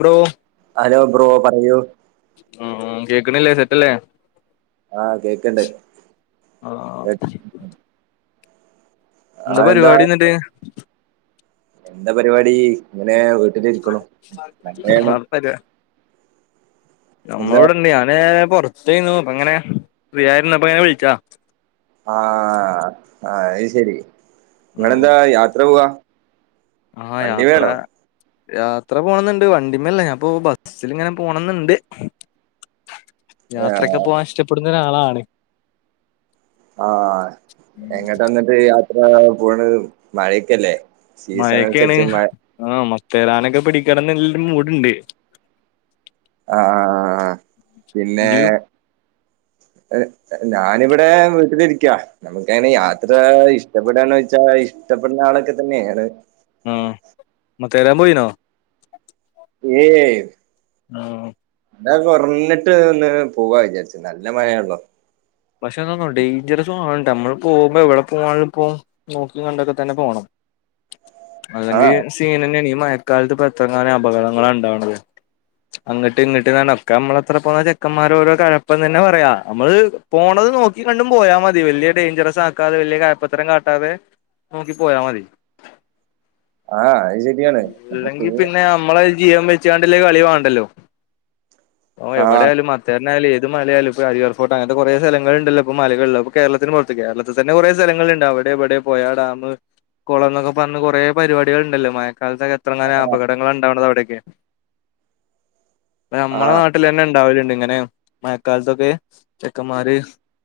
Bro hello bro പറയൂ ഉം ഉം കേക്ക്ണില്ലേ സെറ്റല്ലേ ആ കേക്ക്ണ്ട് ആ എന്താ പരിപാടിന്നട്ട് എന്താ പരിപാടി ഇങ്ങനെ വീട്ടിലിരിക്ക്ണു മഴയാണ് [unintelligible] നമ്മള് എന്താ ഇവടെണ്ട് ഞാന് പൊർത്തെന്നു അപ്പൊ അങ്ങനെ ഫ്രീയായിരുന്നപ്പൊ ങ്ങെ വിളിച്ചാ ആഹ് അയ്‌ ശരി നിങ്ങളെന്താ യാത്ര പോവാ ആ വണ്ടി യാത്ര വേണോ യാത്ര പോണംന്ന്ണ്ട് വണ്ടിമ്മല്ല ഞാൻ പ്പൊ ബസ്സിൽ ഇങ്ങനെ പോണന്ന്ണ്ട് യാത്രക്കെ പോവാൻ ഇഷ്ടപ്പെടുന്നരാളാണ് ആ എങ്ങട്ട ന്നട്ട് യാത്ര പോണ മഴക്കല്ലേ മഴൊക്കെണ് ആ മത്തേരാനൊക്കെ പിടിക്കണംന്ന്ൽ മൂട്ണ്ട് ആ ആ ആ പിന്നെ ഇജ്ജ് ഞാനിവിടെ വീട്ടിലിരിക്കാ നമുക്ക് അങ്ങനെ യാത്ര ഇഷ്ട എവിടെണോ വെച്ചാ ഇഷ്ടപ്പെടുന്ന ആളൊക്കെ തന്നെണ് ആഹ് മത്തെരാൻ പോയിനോ ഏയ്‌ ആഹ് മഴ കൊർഞ്ഞിട്ട് ഒന്ന് പോവാ വിചാരിച്ചു നല്ല മയേണള്ളോ പക്ഷെ എന്താന്ന ഡേയ്ഞ്ചറസാ നമ്മൾ പോവ്മ്പോ എവ്ടെ പോ ഇപ്പോ നോക്കി കണ്ടൊക്കെ തന്നെ പോണം ആഹ് അല്ലെങ്കിൽ സീനന്നെണ് ഈ മഴക്കാലത്ത് ഇപ്പ എത്രങ്ങാനാ അപകടങ്ങളാ ഇണ്ടാവണത് അങ്ങട്ട് ഇങ്ങട്ട്ന്ന ഒക്കെ നമ്മളെത്ര പോന്ന ചെക്കന്മാരോഓരോ! ! ! ! ! ! ! ! ! ! തന്നെ പറയാം നമ്മള് പോണത് നോക്കി കണ്ടും പോയാൽ മതി വല്യ ഡേയ്‌ഞ്ചറസ് ആക്കാതെ വല്യ! ! ! ! ! ! ! ! ! ! കാട്ടാതെ നോക്കി പോയ മതി ആഹ് അയ് ഷ ഇല്ലെങ്കി പിന്നെ നമ്മളെ ജീവൻ വെച്ചാണ്ട്ള്ള കളി വാണ്ടല്ലോ ഓ ആഹ് എവടെയാലും ഇത് അറ്ഞ്ഞാല് ഏത് മലാലും ഇപ്പൊ അരിയർ ഫോട്ട് അങ്ങത്തെ കുറെ സ്ഥലങ്ങള ഉണ്ടല്ലോപ്പ മലകളിൽ അപ്പാ കേരളത്തിന് കേരളത്തിൽ തന്നെ കൊറേ സ്ഥലങ്ങളുണ്ട് അവിടെ ഇവിടെ പോയാ ഡാാം കുളം എന്നൊക്കെ പറഞ്ഞ് കുറേ പരിപാടികൾ ഉണ്ടല്ലോ മ കാലത്തൊക്കെ എത്രങ്ങനെ ആഹ് അപകടങ്ങൾ ഉണ്ടാവുന്നത് അവിടക്കെ നമ്മളെ ആഹ് നാട്ട വീട്ടിൽ തന്നെ ഉണ്ടാവലുണ്ട് ഇങ്ങനെ മഴക്കാലത്തൊക്കെ ചെക്കന്മാര്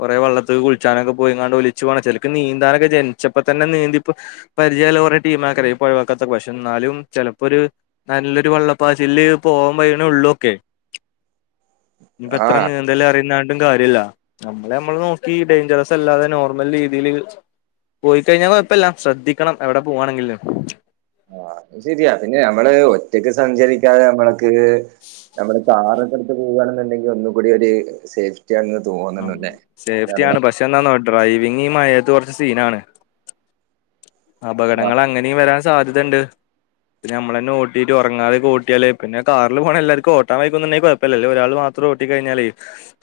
കൊറെേ വള്ളത്തി കുളിച്ചാനൊക്കെ പോയി ങ്ങാണ്ട് ഒലിച്ച് പൊണ ചെലക്ക് നീന്താനൊക്കെ ജനിച്ചപ്പോ തന്നെ നീന്തിപ്പ പരിചയള്ളെ കൊറേ ടീമാക്കാരം ഈ പൊഴവക്കത്തൊക്കെ പശ് എന്നാലും ചെലപ്പാെര് നല്ലൊരു വെള്ളപ്പാച്ചിൽല് പോവാൻ വയ്യ്ണേ ഉള്ളൂ ഒക്കേ ഞ്ഞ്പ്പെത്രെ ആഹ് നേ എല്ലാം അറിയ്ന്നാണ്ടും കാര്യല്ല നമ്മള് നമ്മളെ നോക്കി ഡേയ്ഞ്ചെറസല്ലാതെ നോർമൽ രീതീല് പോയിക്കയ്ഞ്ഞാ കാെയപ്പല്ല ശ്രദ്ധിക്കണം എവടെ പോവാണെങ്കിലും ആഹ് അത് ശെരിയാ അതിന് നമ്മള് ഒറ്റക്ക് സഞ്ചരിക്കാതെ അമ്മൾക്ക് നമ്മള് കാറൊക്കെട്ത്ത് പോവാണ്ന്ന്ണ്ടെങ്കി ഒന്നും കൂടി ഒര് സേഫ് റ്റ്യാങ്ങ് തോന്നണംലേ കാര്ണം ന്താന്നോ ഡ്രൈവിംഗ് ഈ മഴയത്ത് കൊർച്ച് സീനാണ് ആഹ് അപകടങ്ങള് അങ്ങനീം വരാൻ സാധ്യതണ്ട് പിന്നെ നമ്മളെന്നെ ഓട്ടീട്ട് ഒറെങ്ങാതെ ഓട്ട്യാല് പിന്നെ കാറ്ല് പോണെ എല്ലാര്ക്കും ഓട്ടാൻ വെയ്ക്കുന്ന്ണ്ടെങ്കി കൊയ പ്പല്ല ല്ലേ ഒരാള് മാത്രം ഓട്ടി കഴിഞ്ഞാലേ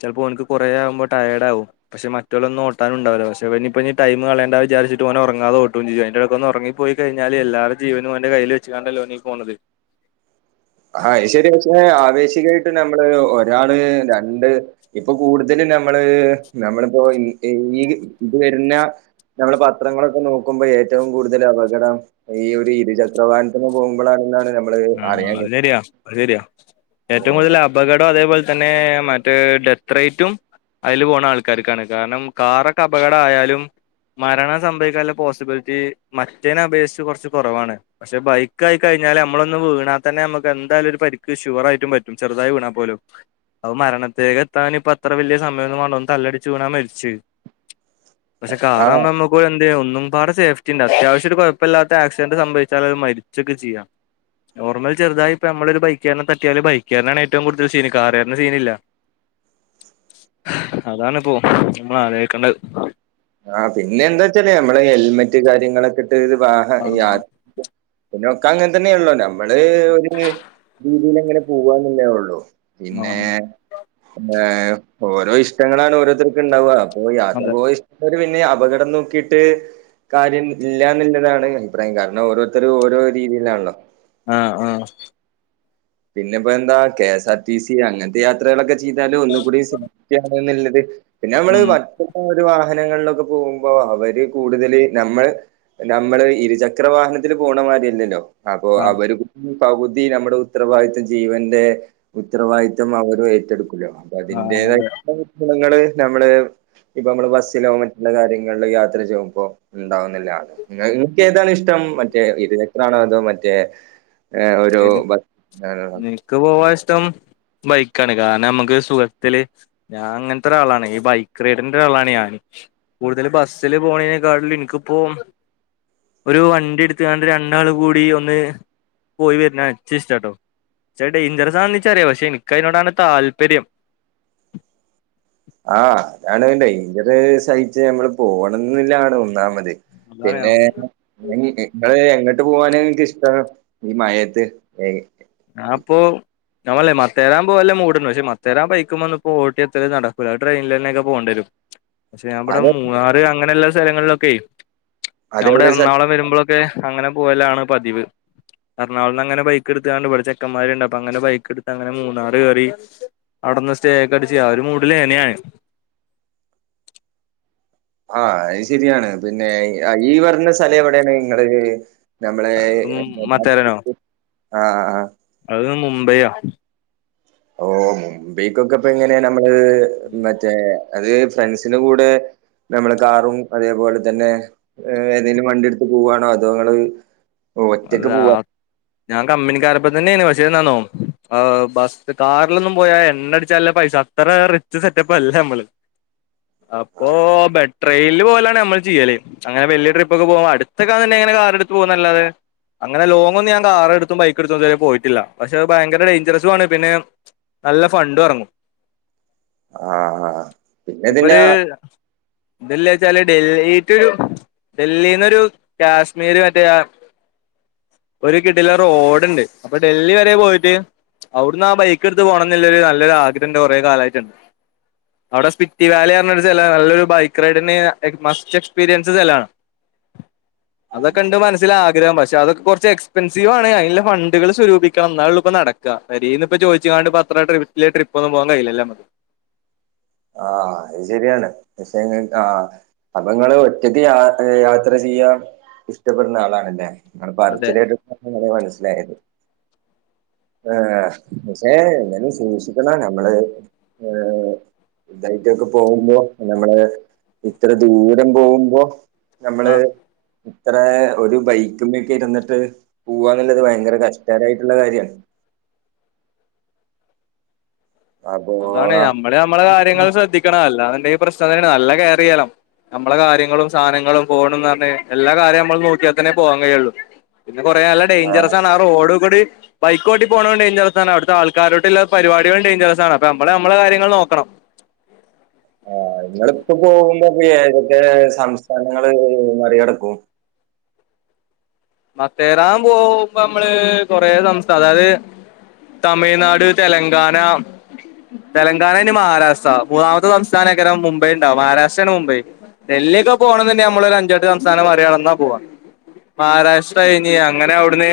ചെൽപ്പോ ഓൻക്ക് കൊറേ ആവുമ്പം ടയേഡാവും പഷേ മറ്റോലൊന്നും ഓട്ടാനുണ്ടാവൂലാ പക്ഷെ ഇവനിപ്പഞ്ഞ് ടൈമ് കളണ്ടാ വിചാരിച്ച്ട്ട് ഓനാെറങ്ങാതെ ഓ കുചെയ്യും അയിന്റെ ഇടക്ക് ഉറങ്ങി പോയികഴിഞ്ഞാല് എല്ലരുടെ ജീവനും ഓന്റെ കയ്യിൽ വെച്ചുക്കാണ്ടല്ലോ ഒന്ന് പോണത് ആത് ശരിയാ പക്ഷെ ആവേശികായിട്ട് നമ്മള് ഒരാള് രണ്ട് ഇപ്പൊ കൂടുതലും നമ്മള് നമ്മളിപ്പോ ഈ ഇത് വരുന്ന നമ്മള് പത്രങ്ങളൊക്കെ നോക്കുമ്പോ ഏറ്റവും കൂടുതൽ അപകടം ഈ ഒരു ഇരുചക്ര വാഹനത്തിന്ന് പോകുമ്പോളാണെന്നാണ് ന ആ അത് ശരിയാ അത് ശരിയാ ഏറ്റവും കഴിയുന്നത് കൂടുതൽ അപകടം അതേപോലെ തന്നെ മറ്റ് ഡെത്ത് റേറ്റും അയില് പോണ ആൾക്കാര്ക്കാണ് കാരണം കാറൊക്കെ അപകട ആയാലും മരണ സംഭവിക്കാനുള്ള പോസിബിലിറ്റി മറ്റേനെ അപേക്ഷിച്ച് കുറച്ച് കുറവാണ് പക്ഷെ ബൈക്കായി കഴിഞ്ഞാല് നമ്മളൊന്ന് വീണാത്തന്നെ മ്മക്ക് എന്തായാലും പരിക്ക് ഷുവർ ആയിട്ട് പറ്റും, ചെറുതായി വീണാൽ പോലും. അപ്പൊ മരണത്തേക്ക് എത്താൻ ഇപ്പ അത്ര വലിയ സമയം വേണ്ട തലയടിച്ച് വീണാ മരിച്ച് പക്ഷേ ആ കാറാന്നള്ളു [unintelligible] ഒന്നും പാടെ സേഫ്റ്റിണ്ട് അത്യാവശ്യം ഒരു കുഴപ്പല്ലാത്ത ആക്സിഡന്റ് സംഭവിച്ചൽ അത് മരിച്ചൊക്കെ ചെയ്യാം നോർമലി ചെറുതായിപ്പ നമ്മളൊരു ബൈക്കാരനെ തട്ടിയാല് ബൈക്കുകാരനാണ് ഏറ്റവും കൂടുതൽ സീന്, കാറുകാരന് സീനില്ല. അതാണിപ്പോ നമ്മള് ആലോയിക്കണ്ടത് ആഹ് പിന്നെ എന്താ വെച്ചാലേ നമ്മള് ഹെൽമെറ്റ് കാര്യങ്ങളൊക്കെ ഇട്ട്ത് വാഹ ആഹ് യാ പിന്നെ ഒക്ക അങ്ങനെതന്നെയാണല്ലോ, നമ്മള് ഒതുങ്ങി രീതിയിൽ എങ്ങനെ പോവാന്നല്ലേ ഉള്ളൂ പിന്നെ ആണ് ഓരോ ഇഷ്ടങ്ങളാണ് ഓരോരുത്തർക്കും ഇണ്ടാവ ഓ യാത്ര അതെ പോയി [unintelligible] പിന്നെ അപകടം നോക്കിയിട്ട് കാര്യം ഇല്ലന്നുള്ളതാണ് അഭിപ്രായം കാരണം ഓരോരുത്തരും ഓരോ രീതിയിലാണല്ലോ ആഹ ആഹ പിന്നെ ഇപ്പോ എന്താ കെഎസ് ആർ ടി സി അങ്ങനത്തെ യാത്രകളൊക്കെ ചെയ്താല് ഒന്നും കൂടി [unintelligible] ഉള്ളത് പിന്നെ നമ്മള് ഉം [unintelligible] ഒരു വാഹനങ്ങളിലൊക്കെ പോകുമ്പോ അവര് കൂടുതല് നമ്മൾ നമ്മള് ഇരുചക്ര വാഹനത്തില് പോണമാതിരില്ലല്ലോ, അപ്പൊ ആഹ് അവര് പകുതി നമ്മുടെ ഉത്തരവാദിത്തം ജീവന്റെ ഉത്തരവാദിത്വം അവരു ഏറ്റെടുക്കല്ലോ അപ്പൊ ആഹ് അതെ അതിന്റേതായിട്ട ണ്ണ്ങ്ങള് നമ്മളെ ഇപ്പൊ നമ്മള് ബസ്സിലോ മറ്റുള്ള കാര്യങ്ങളിൽ യാത്ര ചെയ്യുമ്പോൾ ഉണ്ടാവുന്നില്ലാണ് [unintelligible] ഏതാണ് ഇഷ് മറ്റേ ഇരുചക്രണോ അതോ മറ്റേ ഒരു ആണോ? നിനക്ക് പോവാ ഇഷ്ടം ബൈക്കാണ് കാരണം നമ്മുക്ക് സുഖത്തില് ഞാൻ അങ്ങനത്തെ ഒരാളാണ് ഈ ബൈക്ക് റൈഡറിന്റെ ഒരാളാണ് ഞാന് കൂടുതൽ ബസ്സില് പോണെക്കാളിലും ഇന്ക്ക്പ്പോ ഒരു വണ്ടി എടുത്ത് കാണ്ട് രണ്ടാൾ കൂടി ഒന്ന് പോയി വരുന്നെ ച്ച് ഇഷ്ടാട്ടോ, ക്ഷേ ഡെയിഞ്ചറസാണെന്നെനിച്ചറിയാം, പക്ഷെ എനിക്കതിനോടാണ് താല്പര്യം. ആ അതാണ് ഡെയ്ഞ്ചർ സഹിച്ച് ഞമ്മള് പോണന്നില്ലാണ് ഒന്നാമത് പിന്നെ അതാണ് ഞ ഇങ്ങള് എങ്ങോട്ട് പോവാന ഇങ്ങക്ക് ഇഷ്ടം ഈ മഴത്ത്? ഏ ഞാപ്പൊ നമ്മളല്ല മത്തേരാം പോകൽ മൂട് ഉണ്ട്. മത്തേരാം ബൈക്ക് മന്ന് പോയിട്ട് എത്രനടക്കൂല അത് ട്രെയിനിൽന്നെക്കെപോണ്ടിരും. [inaudible] പക്ഷെ നാം ഇപടെ അത് മൂന്നാറ് അങ്ങനെയുള്ള സ്ഥലങ്ങളിലൊക്കെ ഞാം ഇവടെ അതെവിടെ സ്ഥലം എറണാകുളം വരുമ്പോള് [unintelligible] അങ്ങനെ പോലാണ് പതിവ് എറണാകുളന്ന്ങ്ങനെ ബൈക്ക എടു [unintelligible] ഇവിടെ ചെക്കന്മാരുണ്ട്, അപ്പൊ അങ്ങനെ ബൈക്ക് എടുത്ത് അങ്ങനെ മൂന്നാറ് കേറി അടന്ന് സ്റ്റേക്കെ അടിച്ച് അ ഒരു മൂടില് ന്നെ ഞാൻ ആ അത് ശരിയാണ് പിന്നെ ഈ പറഞ്ഞ സ്ഥലം എവിടെയാണ്? ഇങ്ങള് നമ്മളെ മത്തേരനോ [unintelligible] ആഹ ആ അത് മുംബൈയാ ഓ മുംബൈക്കൊക്കെ ഇപ്പ എങ്ങനെ നമ്മള് മെ [unintelligible] അത് ഫ്രണ്ട്സിന് കൂടെ നമ്മള് കാറും അതേപോലെ തന്നെ ഏതെങ്കിലും വണ്ടി എടുത്ത് പോവാണോ അതേ ങ്ങൾ അത ഞാൻ കമ്പനിക്കാരപ്പോ തന്നെന് പക്ഷേന്താന്നോ ബസ് കാറിലൊന്നും പോയാ എണ്ണ അടിച്ചാനുള്ള പൈസ അത്ര റിച്ച് സെറ്റപ്പ് അല്ല നമ്മള് അപ്പൊ ബെട്രെനില് പോലാണ് നമ്മള് ചെയ്യല് അങ്ങന വല്യ ട്രിപ്പൊക്കെ പോക്പോ അടുത്തൊക്കെ തന്നെങ്ങനെ കാറെടുത്ത് പോകാ ന്നല്ലാതെ അങ്ങനെ ലോങ് ഒന്നും ഞൻ കാർ എടുത്തും ബൈക്ക എടുത്തും തുവരെ പോയിട്ടില്ല പക്ഷെത് ഭയങ്കര ഡേഞ്ചറസു ആണ് പിന്നെ നല്ല ഫണ്ട് എറങ്ങും ആഹ ആ ഒര് എല്ലാച്ചാല് ഡൽഹിറ്റൊരു ഡൽഹിന്നൊരു കാശ്മീര് മറ്റേ ഒരു കിട്ടില റോഡുണ്ട് അപ്പൊ ഡൽഹി വരെ പോയിട്ട് അവിടുന്ന് ആ ബൈക്ക് എടുത്ത് പോണംന്നില്ല നല്ലൊരു ആഗ്രഹംന്റെ കുറെ കാലായിട്ടുണ്ട് അവിടെ സ്പിറ്റി വാലി പറഞ്ഞ ഒരു ചല നല്ലൊരു ബൈക്ക് റൈഡിന് മസ്റ്റ് എക്സ്പീരിയൻസ് സ്ഥലാ അതൊക്കണ്ട് മനസ്സിൽ ആഗ്രഹം പക്ഷെ പ അതൊക്കെ കുറച്ച് എക്സ്പെൻസീവാണ് അതിന്റെ ഫണ്ടണ്ട്കൾ സ്വരൂപിക്കണം എന്നാലുള്ളു ഇപ്പ നടക്കുക രിന്ന് ഇപ്പോ ചോയിച്ചണ്ട് പത്ര ഇല്ല ട്രിപ്പൊന്നും പോകാൻ കയ്ന്നില്ല ആഹ അത് ശരിയാണ് പക്ഷെ ആ അപ്പൊ നിങ്ങള് ഒറ്റക്ക് യാ യാത്ര ചെയ്യാൻ ഇഷ്ടപ്പെടുന്ന ആളാണല്ലേ? ങ്ങടെ അതെ പറിച്ചില് കെട്ടിട്ടാണ് ങ്ങട് മനസ്സിലായത് ആഏ പക്ഷേ ന്നാലും സൂക്ഷിക്കണം നമ്മള് ഏ ഇതായിട്ടൊക്കെ പോകുമ്പോ നമ്മള് ഇത്ര ദൂരം പോകുമ്പോ നമ്മള് ആഹ് ഇത്ര ഒരു ബൈക്കുമേക്കെ ഇരുന്നിട്ട് പൂവാന്നുള്ളത് ഭയങ്കര കഷ്ടകരമായിട്ടുള്ള കാര്യമാണ് അപ്പൊ അതാണ് ആഹ് ഞമ്മള് നമ്മെ കാര്യങ്ങൾ ശ്രദ്ധിക്കണം അല്ലാന്ന്ണ്ടെങ്കി പ്രശ്നന്നെയാണ് നല്ല കെയർ ചെയ്യണം നമ്മളെ കാര്യങ്ങളും സാധനങ്ങളും ഫോണുംന്ന് പറഞ്ഞ് എല്ലാ കാര്യം നമ്മൾ നോക്കിയത്തനെ പോവാൻ കഴിയുള്ളു പിന്നെ കുറെ നല്ല ആഹ് ഡേഞ്ചറസ് ആണ് ആ റോഡ് കൂടി ബൈക്കോട്ടി പോണോ ഡേഞ്ചറസ് ആണ് അവിടത്തെ ആൾക്കാരോട്ടുള്ള പരിപടികളും ഡേഞ്ചറസ് ആണ് നമ്മള് നമ്മള കാര്യങ്ങൾ നോക്കണം ആ നിങ്ങളിപ്പോ പോകുമ്പോ ഏതൊക്കെ സംസ്ഥാനങ്ങള് മറികടക്കും മത്തേരാൻ പോകുമ്പ നമ്മള് കൊറെ സംസ്ഥാനം അതായത് തമിഴ്നാട് തെലങ്കാന തെലങ്കാന ഇനി മഹാരാഷ്ട്ര മൂന്നാമത്തെ സംസ്ഥാനക്കരം മുംബൈ ഉണ്ടാവും മഹാരാഷ്ട്രയാണ് മുംബൈ ഡല്ലിക്കെ പോകണം തന്നെ നമ്മളൊ ഒരു അഞ്ചെട്ട് സംസ്ഥാനം മറിക്കടന്നാ പോവാ മഹാഷ്ട്ര [unintelligible] അങ്ങനെ അവിടുന്ന്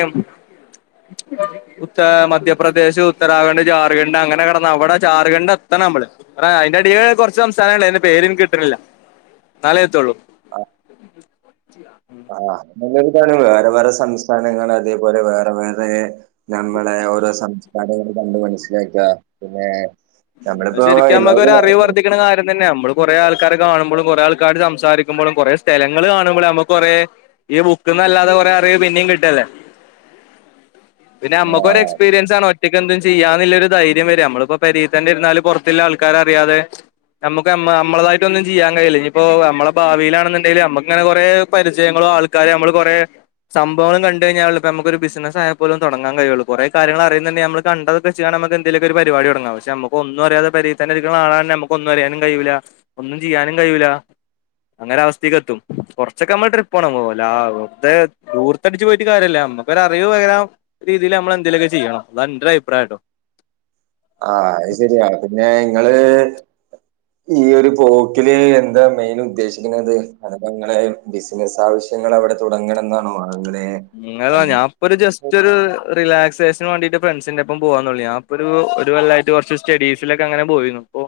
ഉത്ത മധ്യപ്രദേശ് ഉത്തരാഖണ്ഡ് ജാർഖണ്ഡ് അങ്ങനെ കിടന്ന അവിടെ ജാർഖണ്ഡ് എത്തണം നമ്മള് ആ അതിന്റടീല് കുറച്ച് സംസ്ഥാനണ്ടേ അതിന്റെ പേര്ന്ക്ക് കിട്ടണില്ല നാളെ എത്തുള്ളൂ ആ നല്ലരിതാണ് വേറെ വേറെ സംസ്ഥാനങ്ങൾ അതേപോലെ വേറെ വേറെ നമ്മളെ ഓരോ സംസ്കാരങ്ങള് കണ്ട് മനസ്സിലാക്കുക പിന്നെ നമ്മള ഇപ്പോ എല്ലാക്കെ പറഞ്ഞു ശിക്കണ കര്യം തന്നെ നമ്മൾ കൊറെ ആക്കാരെ കാണുമ്പോഴും കുറെ ആൾക്കാരോട് സംസാരിക്കുമ്പോഴും കുറേ സ്ഥലങ്ങൾ കാണുമ്പോഴേ നമ്മക്ക് കൊറെ ഈ ബുക്ക്ന്നല്ലാതെ കൊറെ അറിവ് പിന്നെയും കിട്ടല്ലേ പിന്നെ അമ്മുക്ക് ഒരു ആഹ് എക്സ്പീരിയൻസ് ആണ് ഒറ്റക്ക് എന്തും ചെയ്യാന്നുള്ളരു ധൈര്യം വരും നമ്മളിപ്പോ പെരതന്നെ എന്നാല് പൊറത്തില്ല ആൾക്കാരറിയാതെ നമുക്ക് നമ്മ നമ്മളതായിട്ട് ഒന്നും ചെയ്യാൻ കഴയില്ല നി ഇപ്പോ നമ്മുടെ ഭാവിയിലാണെന്നുണ്ടെങ്കിൽ നമ്മുക്കങ്ങനെ കുറെ പരിചയങ്ങളോ ആൾ കാര് നമ്മള് കൊറെ സംഭവങ്ങള് കണ്ട കഴിഞ്ഞൽ ഇപ്പൊ നമുക്ക് ഒരു ബിസിനസ്സായാ പോലും തൊടങ്ങാൻ കഴിയുള്ളൂ കുറെ കാര്യങ്ങൾ അറിയുന്നുണ്ടെങ്കിൽ നമ്മള് കണ്ടത് ഇപ്പ ചെയ്യാണെ എന്തേലൊക്കെ ഒരുപരിപാടി തൊടങ്ങാം പക്ഷെ നമു അപ്പൊ ഒന്നും അറിയാതെ പെരിതന്നെ ഇരിക്കുന്ന ആളായാ തന്ന നമക്ക് ഒന്നും അറിയാനും കഴിയൂല ഒന്നുചെയ്യാനും കയ്യൂല്ല അങ്ങനെ അവസ്ഥക്ക് എത്തും കുറച്ചൊക്കെ നമ്മൾ ട്രിപ്പ് പോണം പോല വെർതെ ധൂ തടിച്ചു പോയിട്ട് കാര്യല്ല നമുക്കൊരു അറിവ് പകരാം രീതിൽ നമ്മളെ ന്തെലൊക്കെ ചെയ്യണം അത എൻന്റൊരഭിപ്രായംട്ടോ ആ അഹ് ശെരിയാ പിന്നെ ഇങ്ങള് ഈയൊരു പോക്ക്ല് എന്താ മെയിനുദ്ദേശിക്ണത് അത്പ്പങ്ങളെ ബിസിനസ് ആവശ്യങ്ങൾ അവിടെ തുടങ്ങണം ന്നാണോ അങ്ങനെ ഇങ്ങളോ അല്ല ഞ്ഞാം ഒരു ജസ്റ്റ് ഒരു റിലാക്സേഷന് വേണ്ടിട്ട് ഫ്രണ്ട്സിന്റെ ഒപ്പം പോവാന്നൊള്ളി അപ്പൊരു ഒരു കൊല്ലായിട്ട് കുറച്ച് സ്റ്റഡീസിലൊക്കെ അങ്ങനെ പോയിരുന്നു അപ്പോ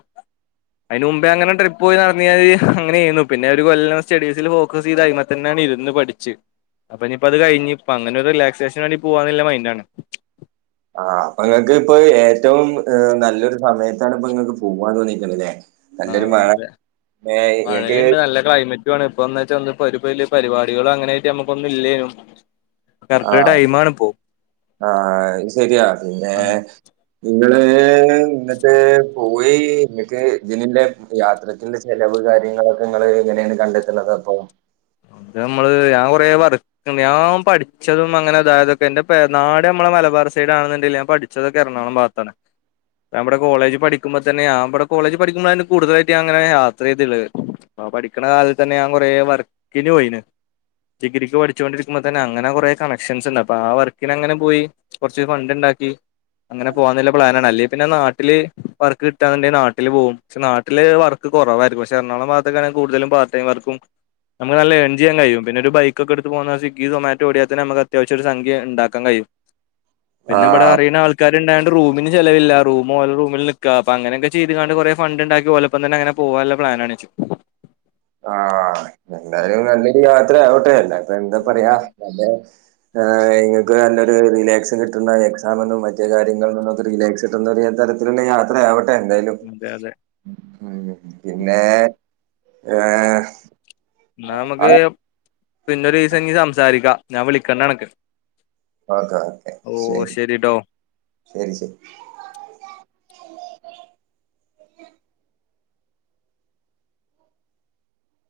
അതിന് മുമ്പേ അങ്ങനെ ട്രിപ്പ് പോയിനടന്ന് ഞാന് അങ്ങനെയ്യാരുന്ന് പിന്നേ ഒരു കൊല്ലം സ്റ്റഡീസിൽ ഫോക്കസ് ചെയ്ത് അയ്മേ തന്നെയാണ് ഇരുന്ന് പഠിച്ച്. അപ്പൊ ഇനിയിപ്പോ അത് കഴിഞ്ഞ്. പ്പൊ അങ്ങനെ ഒരു റിലാക്സേഷന് വേണ്ടി പോവാന്ന്ല്ല മൈൻഡാണ് ആഹ് അപ്പൊ നിങ്ങക്ക് ഇപ്പൊ ഏറ്റവും നല്ലൊരു സമയത്താണ് ഇപ്പ ങ്ങക്ക് പൂവാൻ തോന്നിക്കണല്ലേ ആ നല്ലൊരു മഴ പിന്നെ ഇങ്ങക്ക് ക്ലൈമറ്റ് വേണേ ഇപ്പ എന്ന്വച്ചാ [unintelligible] ഒരു വലിയ പരിപാടികൾ അങ്ങനെയായിട്ട് നമ്മുക്കൊന്നും ഇല്ലേനും കറക്റ്റ് ആഹ് ടൈമാണ് ഇപ്പോ ആഹ് ശരിയാ പിന്നെ ഇങ്ങള് ഇന്നട്ട് പോയി ഇങ്ങക്ക്തിനില്ലേ യാത്രക്ക്ല്ലെ ചെലവ് കാര്യങ്ങളൊക്കെ ഇങ്ങള് എങ്ങെനേണ് കണ്ടെത്ത്ണതപ്പോ? അത് നമ്മള് ഞാൻ കുറേ പറ ഞ്ഞാം പട്ച്ചതും അങ്ങനെതായതൊക്കെ എന്റെ പേര നാടമ്മളെ മലബാർ സൈഡാണെന്നുണ്ടെങ്കിലും ഞാൻ പഠിച്ചതൊക്ക എറണാകുളം ഭാത്താ [inaudible] നമ്മുടെ കോളേജി പടിക്കുമ്പോതന്നെ ഞ്ഞാംമ്പടെ കോളേജ് പഠിക്കുമ്പളാണ് കൂടുതലായിട്ടങ്ങനെ യാത്ര ചെയ്ത്ള്ളേ ആഹാ പഠിക്ണ കാലത്തെന്നെ ഞാൻ കൊറേ വർക്കിന് പോയിന് ഡിഗ്രിക്ക് പഠിച്ചോണ്ടിരിക്കുമ്പോ തന്നെ അങ്ങനെ കൊറേ കണക്ഷൻസ്ണ്ട് അപ്പ ആ വർക്കിനങ്ങനെ പോയി കൊറച്ച് ഫണ്ട്ണ്ടാക്കി അങ്ങനെ പോകന്ന്ല്ലേ പ്ലാനാണ് അല്ലേ പിന്നെ നാട്ടില് വർക്ക് കിട്ടാന്ണ്ടെ നാട്ടില് പോവും പക്ഷെ നാട്ടില് വർക്ക് കൊറവായിരുന്നു പക്ഷേ എറളാകുളം ഭാഗത്തെക്കാണ് കടുതലും പാർടൈം വർക്കും നമുക്ക് നല്ല ഏൺ ചെയ്യാൻ കയിയും. പിന്നൊരു ബൈക്കൊക്കെ എടുത്ത് പോന്ന സ്വിഗ്ഗി സൊമാറ്റോ ഓടിയാ തന്നെ നമുക്കത്യാവശ്യം ഒരു സംഖ്യ ഇണ്ടാക്കാൻ കയിയും. പിന്നെവിടെ ആഹ് അറിളെന് ആൾ ക്കാരുണ്ടായോണ്ട് റൂമിന് ചെലവില്ലാ റൂ ഓലെ റൂമിൽ നിക്കാ അപ്പങ്ങനൊക്ക ചെയ്താണ്ട് കൊറെ ഫണ്ട്ണ്ടാക്കി ഓലെ ഇപ്പം തന്നെ അങ്ങനെ പോവാല്ലെ പ്ലാനാണ് ആഹാ എന്തായാലും നല്ലൊരു യാത്രയാവട്ടെ അല്ലയിപ്പൊ എന്താ പറയാ നല്ല ആഹ് ഇങ്ങക്ക് നല്ലൊരു റിലാക്സും കിട്ട്ണ്ടാവും എക്സാമ്ന്നും മറ്റേ കാര്യങ്ങൾന്നു നിന്നൊക്കെ റിലാക്സ് കിട്ടുന്നൊരു തരത്തില് ഇ [unintelligible] യാത്രയാവട്ടെ എന്തായാലും അതെ അതെ പിന്നെ ഏഹേ എന്നാ നമുക്ക് പിന്നെ ഒരു ദിവസം ഇനി സംസാരിക്കാം ഞാൻ വിളിക്കണ്ട് എനക്ക് ഓക്കെ ഓക്കെ ശരി ശരി ശരി